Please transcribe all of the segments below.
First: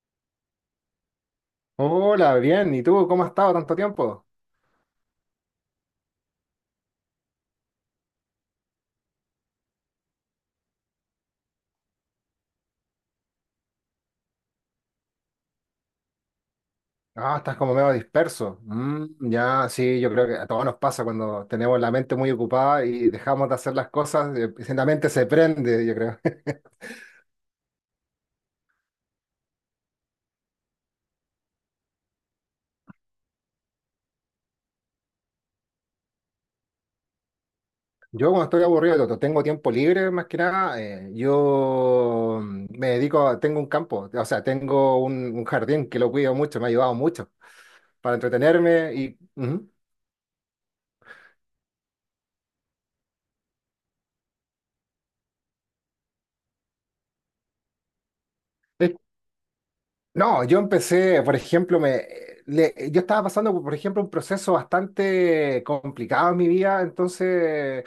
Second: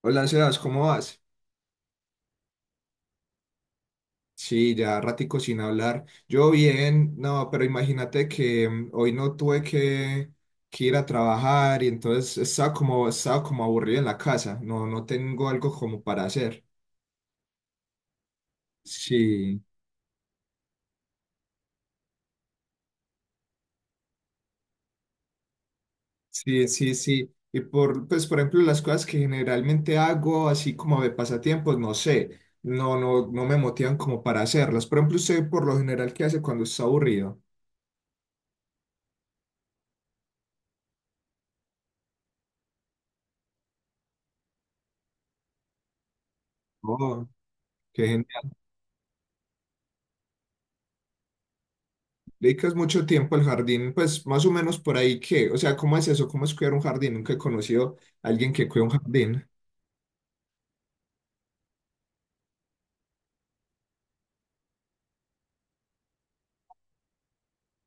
Hola, Sebas, ¿cómo vas? Hola, bien. ¿Y tú cómo has estado tanto tiempo? Sí, ya ratico sin hablar. Yo bien, no, pero imagínate que hoy no tuve que ir a trabajar y entonces estaba estaba como aburrido en la casa. No tengo algo como para hacer. Ah, estás como medio disperso. Mm, Sí, ya, sí, yo creo que a todos nos pasa cuando tenemos la mente muy ocupada y dejamos de hacer las cosas, la mente se prende, yo creo. sí, sí, sí. Y por ejemplo, las cosas que generalmente hago, así como de pasatiempos, no sé, no me motivan como para hacerlas. Por ejemplo, usted por lo general, ¿qué hace cuando está aburrido? Yo cuando estoy aburrido, cuando tengo tiempo libre, más que nada, yo me dedico, tengo un campo, o sea, tengo un jardín que lo cuido mucho, me ha ayudado Oh, mucho para qué. entretenerme y ujú. Dedicas mucho tiempo al jardín, pues más o menos por ahí que, o sea, ¿cómo es eso? ¿Cómo es cuidar un jardín? Nunca he conocido a alguien que cuida un jardín. No, yo empecé, por ejemplo, yo estaba pasando, por ejemplo, un proceso bastante complicado en mi vida, entonces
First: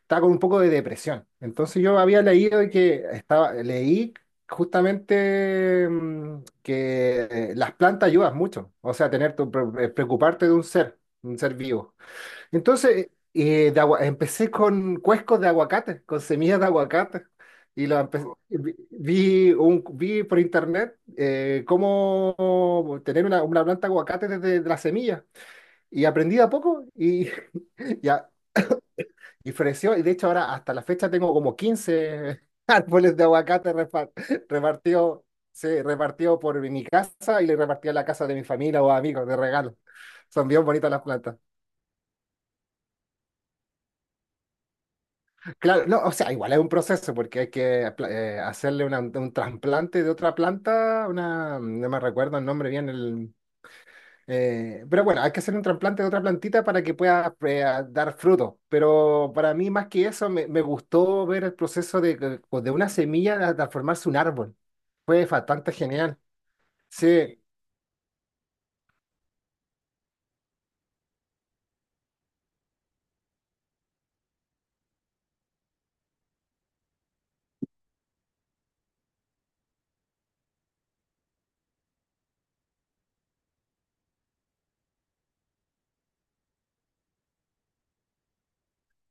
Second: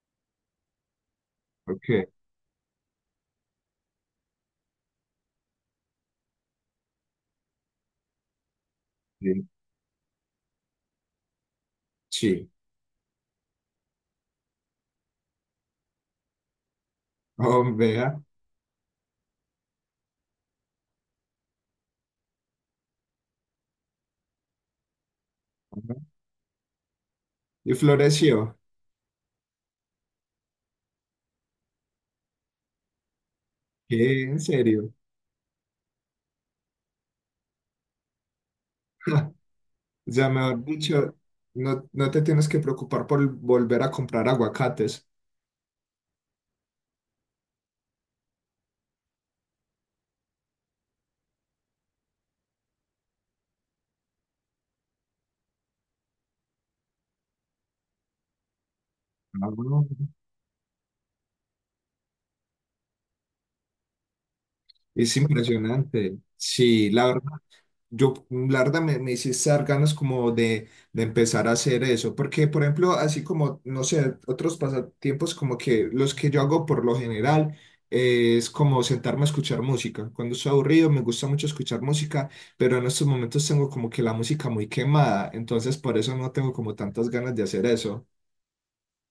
estaba con un poco de depresión. Entonces yo Ok, había leído de que estaba, leí justamente que las plantas ayudan mucho, o sea, tener sí, tu, preocuparte de un ser vivo. sí. Entonces, empecé con cuescos de aguacate, con semillas de aguacate. Oh, Y lo vea. empe- vi, vi un, vi por internet cómo tener una planta de aguacate desde la semilla. Ajá. Y aprendí de a poco y Y ya. floreció. Y floreció. Y de hecho ahora hasta la fecha tengo como 15 árboles de aguacate repa- ¿Qué? ¿En serio? repartido, sí, repartido por mi casa y le repartí a la casa de mi familia o amigos de regalo. O sea, Son mejor bien bonitas las dicho, plantas. no, no te tienes que preocupar por volver a comprar aguacates. Claro, no, o sea, igual es un proceso porque hay que hacerle un trasplante de otra planta, una, no me recuerdo el nombre bien, pero bueno, hay que hacer un trasplante de otra plantita para que pueda dar fruto. Pero Ah, para mí, bueno. más que eso, me gustó ver el proceso de una semilla a transformarse en un árbol. Es Fue bastante impresionante. genial. Sí, la verdad. Sí, Yo, la verdad, me hiciste dar ganas como de empezar a hacer eso, porque, por ejemplo, así como, no sé, otros pasatiempos como que los que yo hago por lo general es como sentarme a escuchar música. Cuando estoy aburrido, me gusta mucho escuchar música, pero en estos momentos tengo como que la música muy quemada, entonces por eso no tengo como tantas ganas de hacer eso.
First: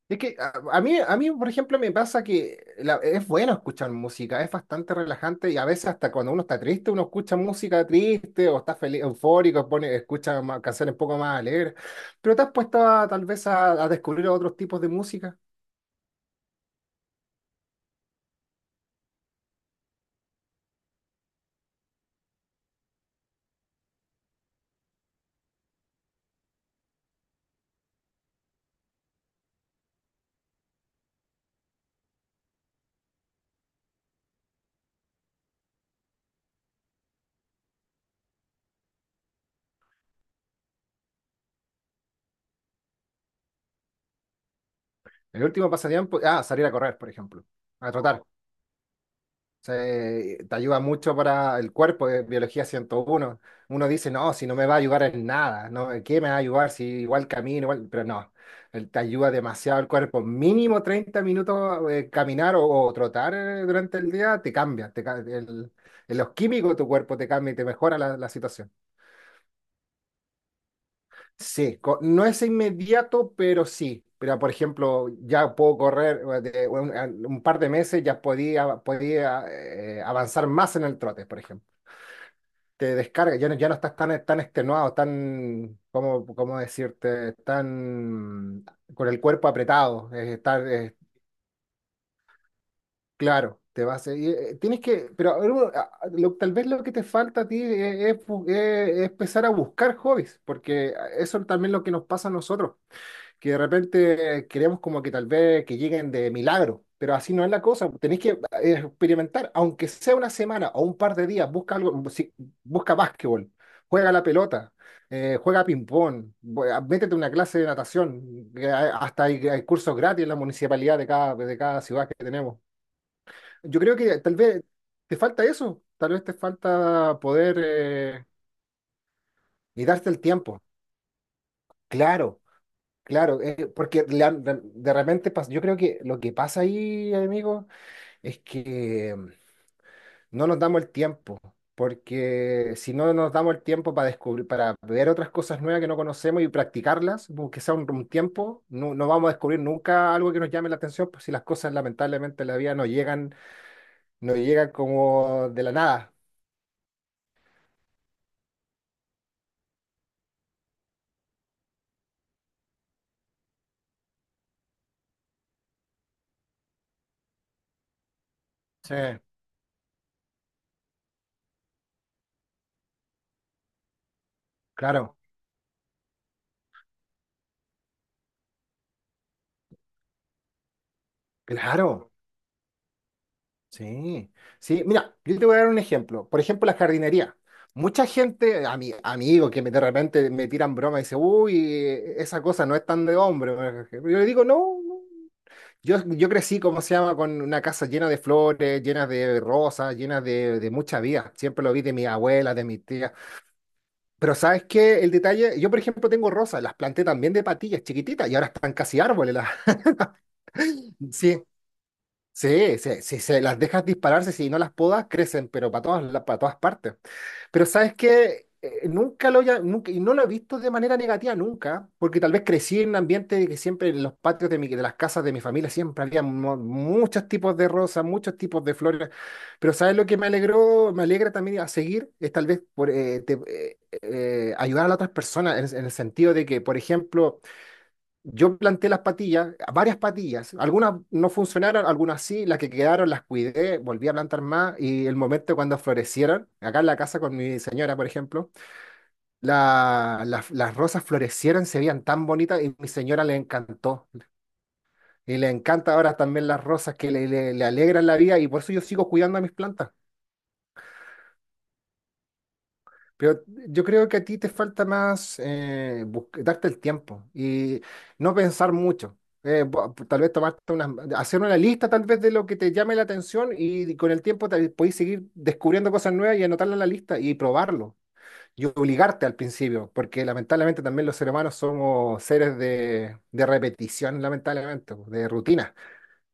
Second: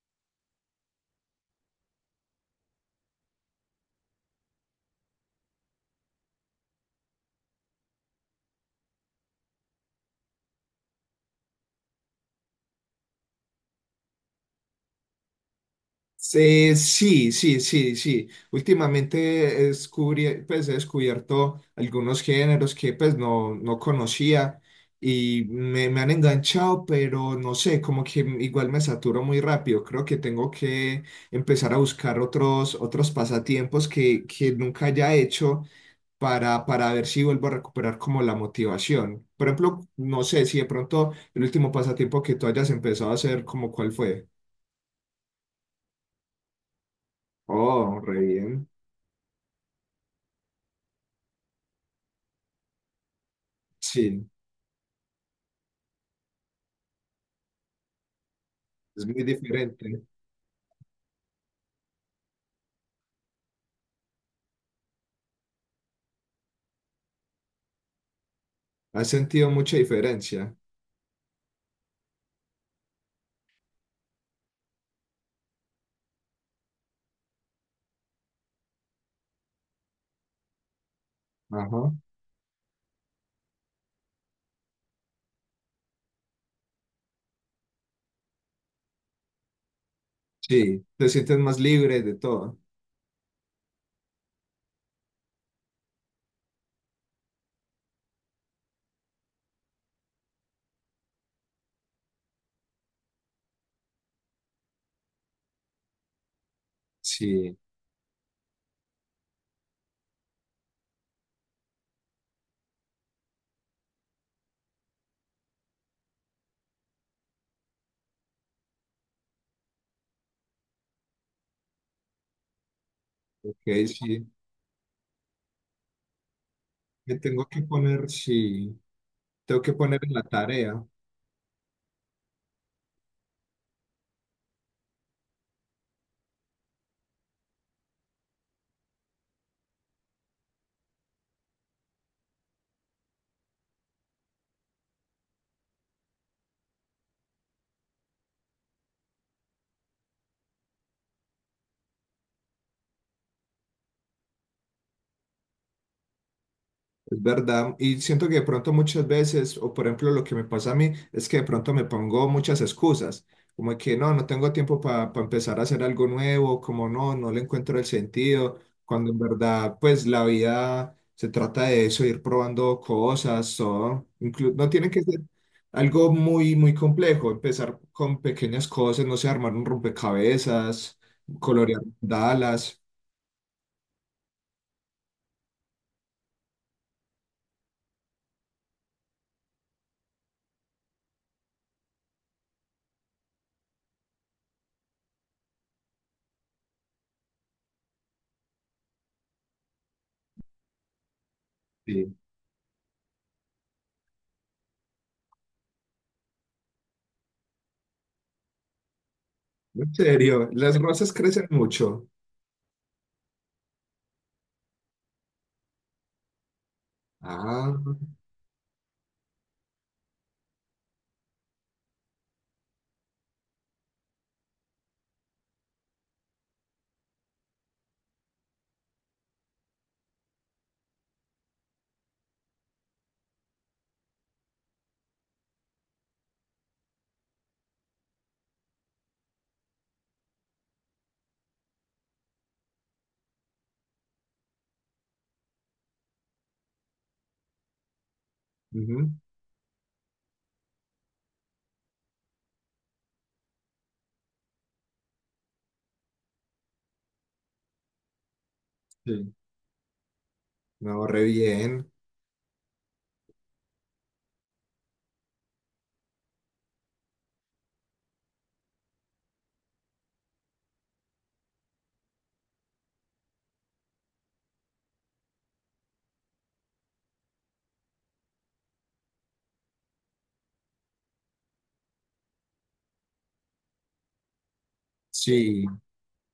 es que a mí, por ejemplo, me pasa es bueno escuchar música, es bastante relajante y a veces hasta cuando uno está triste, uno escucha música triste o está feliz, eufórico, pone, escucha canciones un poco más alegres. Pero te has puesto tal vez a descubrir otros tipos de música. Sí, sí, sí, sí. Últimamente descubrí, pues, he descubierto algunos géneros que pues no conocía y me han enganchado, pero no sé, como que igual me saturo muy rápido. Creo que tengo que empezar a buscar otros pasatiempos que nunca haya hecho para ver si vuelvo a recuperar como la motivación. Por ejemplo, no sé si de pronto el último pasatiempo que tú hayas empezado a hacer, como cuál fue. El último pasatiempo, salir a correr, por ejemplo, a Oh, re trotar. bien. Te ayuda mucho para el cuerpo, biología 101, uno dice, Sí. no, si no me va a ayudar en nada, ¿no? ¿en ¿Qué me va a ayudar si igual camino, igual? Pero no, te Es muy ayuda demasiado el diferente. cuerpo. Mínimo 30 minutos caminar o trotar durante el día te cambia, en los químicos de tu cuerpo te cambia y te mejora la situación. ¿Has sentido mucha diferencia? Sí, no es inmediato, pero sí. Pero, por ejemplo, ya puedo correr un par de meses, ya podía avanzar más en el trote, por ejemplo. Ajá. Te descarga, ya no estás tan extenuado, tan, ¿cómo decirte? Tan con el cuerpo apretado, Sí, te sientes más libre de todo. claro, te vas, tienes que, pero a bueno, tal vez lo que te falta a ti es empezar a buscar hobbies, porque eso también es lo que nos pasa a nosotros que de repente queremos como que tal vez que lleguen de milagro, pero así no es Sí, la cosa. Tenéis que experimentar, aunque sea una semana o un par de días, busca algo, busca básquetbol, juega la pelota, juega ping-pong, métete a una clase de natación, que hasta hay cursos gratis en la municipalidad de cada ciudad que tenemos. Yo ok, creo que sí. tal vez te falta eso, tal vez te Me falta tengo poder que poner, sí, tengo que y poner darte en el la tiempo. tarea. Claro. Claro, porque le han- de repente pas- yo creo que lo que pasa ahí, amigo, es que no nos damos el tiempo, porque si no nos damos el tiempo para descubrir, para ver otras cosas nuevas que no conocemos y practicarlas, aunque sea un tiempo, no, no vamos a descubrir nunca algo que nos llame la atención, pues si las cosas lamentablemente en la vida no llegan, no llegan como de la nada. Es verdad, y siento que de pronto muchas veces, o por ejemplo lo que me pasa a mí, es que de pronto me pongo muchas excusas, como que no tengo tiempo para empezar a hacer algo nuevo, como no le encuentro el sentido, Sí, cuando en verdad pues la vida se trata de eso, ir probando cosas, todo, inclu- no tiene que claro, ser algo muy complejo, empezar con pequeñas cosas, no sé, armar un rompecabezas, colorear claro. mandalas, Sí, sí, mira, yo te voy a dar un ejemplo. Por ejemplo, la jardinería. Mucha gente, a mi amigo de repente me tiran broma y dice, uy, esa cosa no es tan de hombre. Yo le digo, no, no". Yo crecí, ¿como se llama?, con una casa llena de flores, llena de rosas, llena de mucha vida. Siempre lo vi de mi sí. abuela, de mi tía. Pero ¿sabes qué? El detalle, yo por ejemplo tengo rosas, las planté también de patillas chiquititas y ahora están casi árboles. En serio, las rosas Sí, crecen mucho. sí, sí, si se las dejas dispararse, si no las podas, crecen, pero para todas, para todas partes. Pero Ah. sabes que nunca lo haya, nunca, y no lo he visto de manera negativa nunca, porque tal vez crecí en un ambiente de que siempre en los patios de las casas de mi familia siempre había muchos tipos de rosas, muchos tipos de flores. Pero sabes lo que me alegró, me alegra también a seguir, es tal vez ayudar a las otras personas en el sentido de que, por ejemplo, yo planté las patillas, varias patillas. Algunas no funcionaron, algunas sí. Las que quedaron las cuidé, volví a plantar más. Y el momento cuando florecieron, acá en la casa con mi señora, por ejemplo, Ujú. las rosas florecieron, se veían tan bonitas y mi señora le encantó. Y le encanta ahora también las rosas que le alegran la vida y por eso yo sigo Sí, cuidando a mis plantas. me ahorré bien. Pero yo creo que a ti te falta más darte el tiempo y no pensar mucho. Tal vez hacer una lista tal vez de lo que te llame la atención y con el tiempo podéis seguir descubriendo cosas nuevas y anotarlas en la lista y probarlo y obligarte al principio, porque lamentablemente también los seres humanos somos seres de repetición, lamentablemente, de Sí, rutina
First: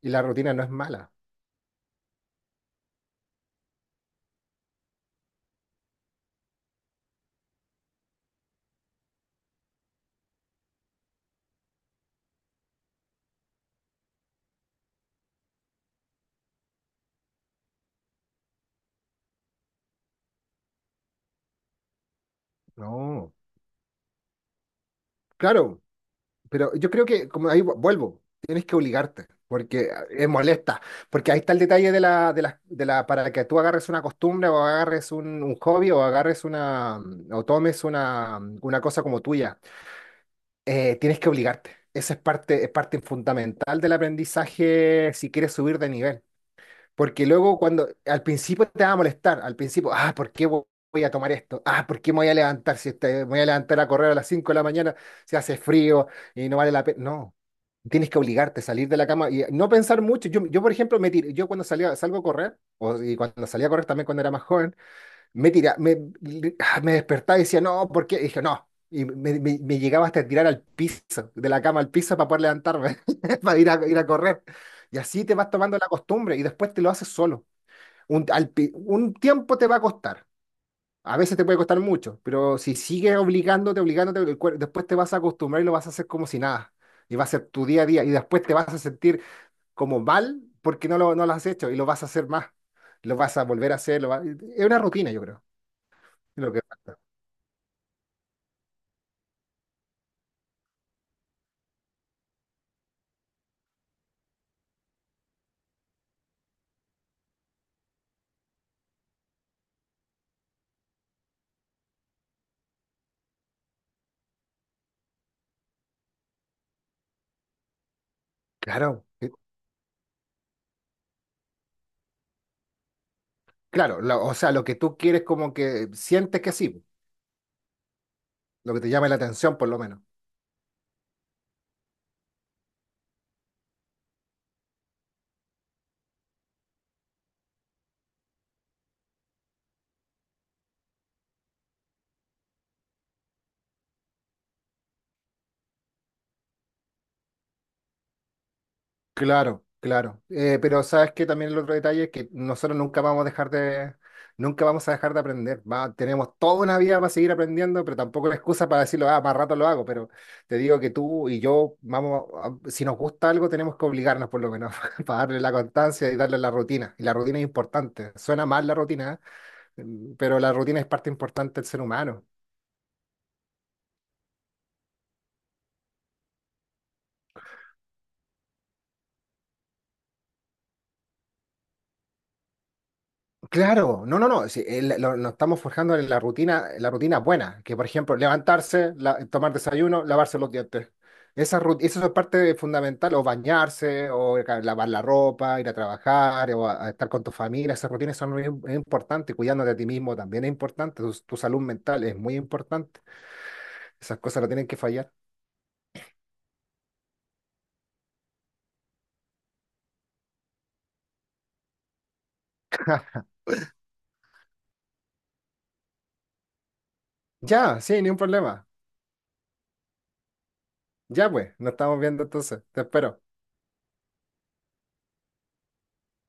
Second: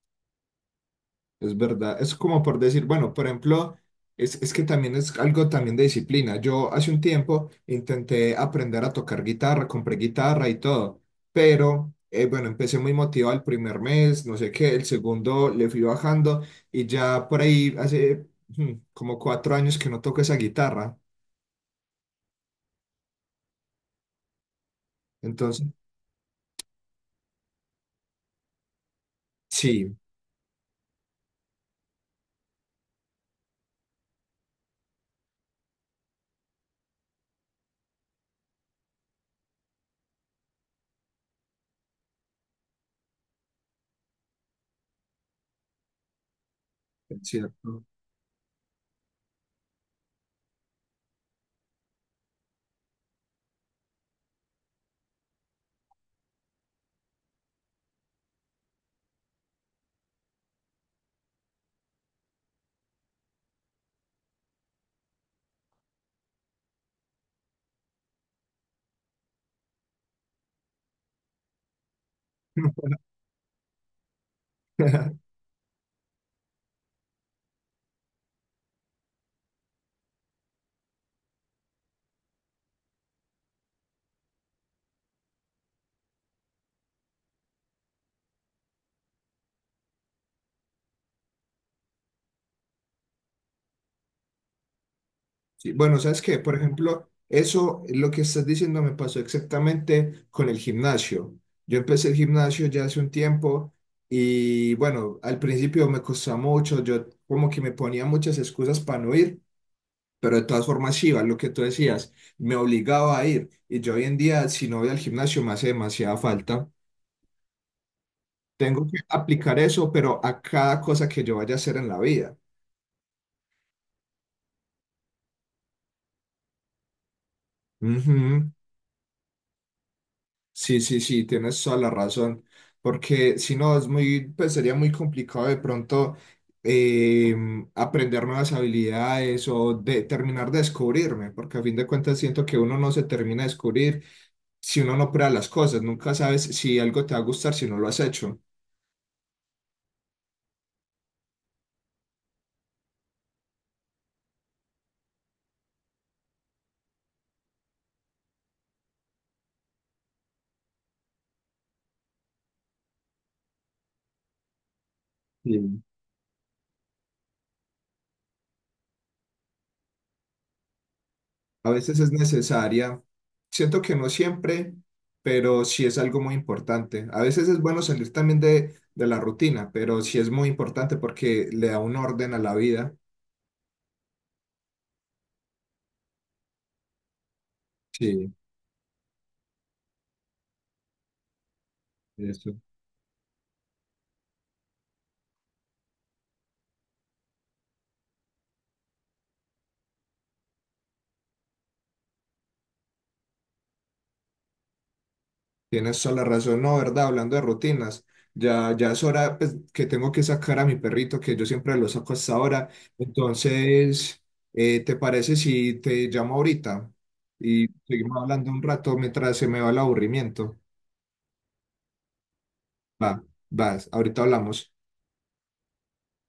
y la rutina no es mala. es verdad. Es como por decir, bueno, por ejemplo, es que también es algo también de disciplina. Yo hace un tiempo intenté aprender a tocar guitarra, compré guitarra y todo, pero bueno, empecé muy motivado el primer mes, no sé qué, el segundo le fui bajando y ya por ahí hace como cuatro años que no toco esa guitarra. No, Entonces, claro. Pero yo creo que, como ahí vuelvo, tienes que obligarte, porque sí, es molesta, porque ahí está el detalle para que tú agarres una costumbre o agarres un hobby o agarres una, o tomes una cosa como tuya. Tienes que obligarte. Esa es parte fundamental del aprendizaje si quieres subir de nivel. es Porque luego cierto. cuando al principio te va a molestar, al principio, ¿por qué voy a tomar esto? ¿Por qué me voy a levantar si este- me voy a levantar a correr a las 5 de la mañana, si hace frío y no vale la pena? No, tienes que obligarte a salir de la cama y no pensar mucho. Yo por ejemplo, me tiré, yo cuando salía, salgo a correr, y cuando salía a correr también cuando era más joven, me tira, me, me despertaba y decía, no, porque dije, no. Y me llegaba hasta tirar al piso, de la cama al piso para poder levantarme, para ir a correr. Y así te vas tomando la costumbre y después te lo haces solo. Un tiempo te va a costar. A veces te puede costar mucho, pero si sigues obligándote, obligándote, después te vas a acostumbrar y lo vas a hacer como si nada. Y va a ser tu día a día. Y después te vas a sentir como mal porque no lo has hecho y lo vas a hacer más. Lo vas a volver a hacer. Es una rutina, yo creo. Sí, bueno, ¿sabes qué? Lo Por que ejemplo, eso, lo que estás diciendo me pasó exactamente con el gimnasio. Yo empecé el gimnasio ya hace un tiempo y bueno, al principio me costó mucho, yo como que me ponía muchas excusas para no ir, pero de todas formas iba, lo que tú decías, me obligaba a ir y yo hoy en día si no voy al gimnasio me hace demasiada falta. Tengo que Claro, aplicar eso, pero a cada cosa que yo vaya a hacer en la vida. claro, o sea, lo que tú quieres como que sientes que sí, Ujú. lo que te llama la atención por lo menos. Sí, sí, sí, tienes toda la razón, porque si no, es muy, pues sería muy complicado de pronto eh, aprender nuevas habilidades o de, terminar de descubrirme, porque a fin de cuentas siento que uno no se termina de descubrir si uno no prueba las cosas, nunca sabes si algo te va a gustar si no lo has hecho. Claro, claro. Pero sabes que también el otro detalle es que nosotros nunca vamos a dejar de, nunca vamos a dejar de aprender. Tenemos toda una vida para seguir aprendiendo, pero tampoco es excusa para decirlo, más rato lo hago, pero te digo que tú y yo, vamos, si nos gusta algo tenemos que obligarnos por lo menos para darle la Sí. constancia y darle la rutina. Y la rutina es importante. Suena mal la rutina, ¿eh? Pero la rutina es parte importante del A ser veces es humano. necesaria, siento que no siempre, pero sí es algo muy importante. A veces es bueno salir también de la rutina, pero sí es muy importante porque le da un orden a la vida. Claro, no, no, no, sí, nos estamos forjando en la rutina buena, que por ejemplo, Sí, levantarse, tomar desayuno, lavarse los dientes. Esa es eso. parte fundamental, o bañarse, o lavar la ropa, ir a trabajar, o a estar con tu familia, esas rutinas es importante, cuidándote a ti mismo también es importante, tu salud mental es muy importante, esas cosas no tienen que fallar. Tienes toda la razón, no, ¿verdad? Hablando de rutinas, ya es hora pues, que tengo que sacar a mi perrito, que yo siempre lo saco hasta ahora. Entonces, ¿te parece si te llamo ahorita y Ya, sí, ni un seguimos hablando un problema. rato mientras se me va el aburrimiento? Ya pues, nos estamos viendo entonces, te espero. Va, vas, ahorita hablamos.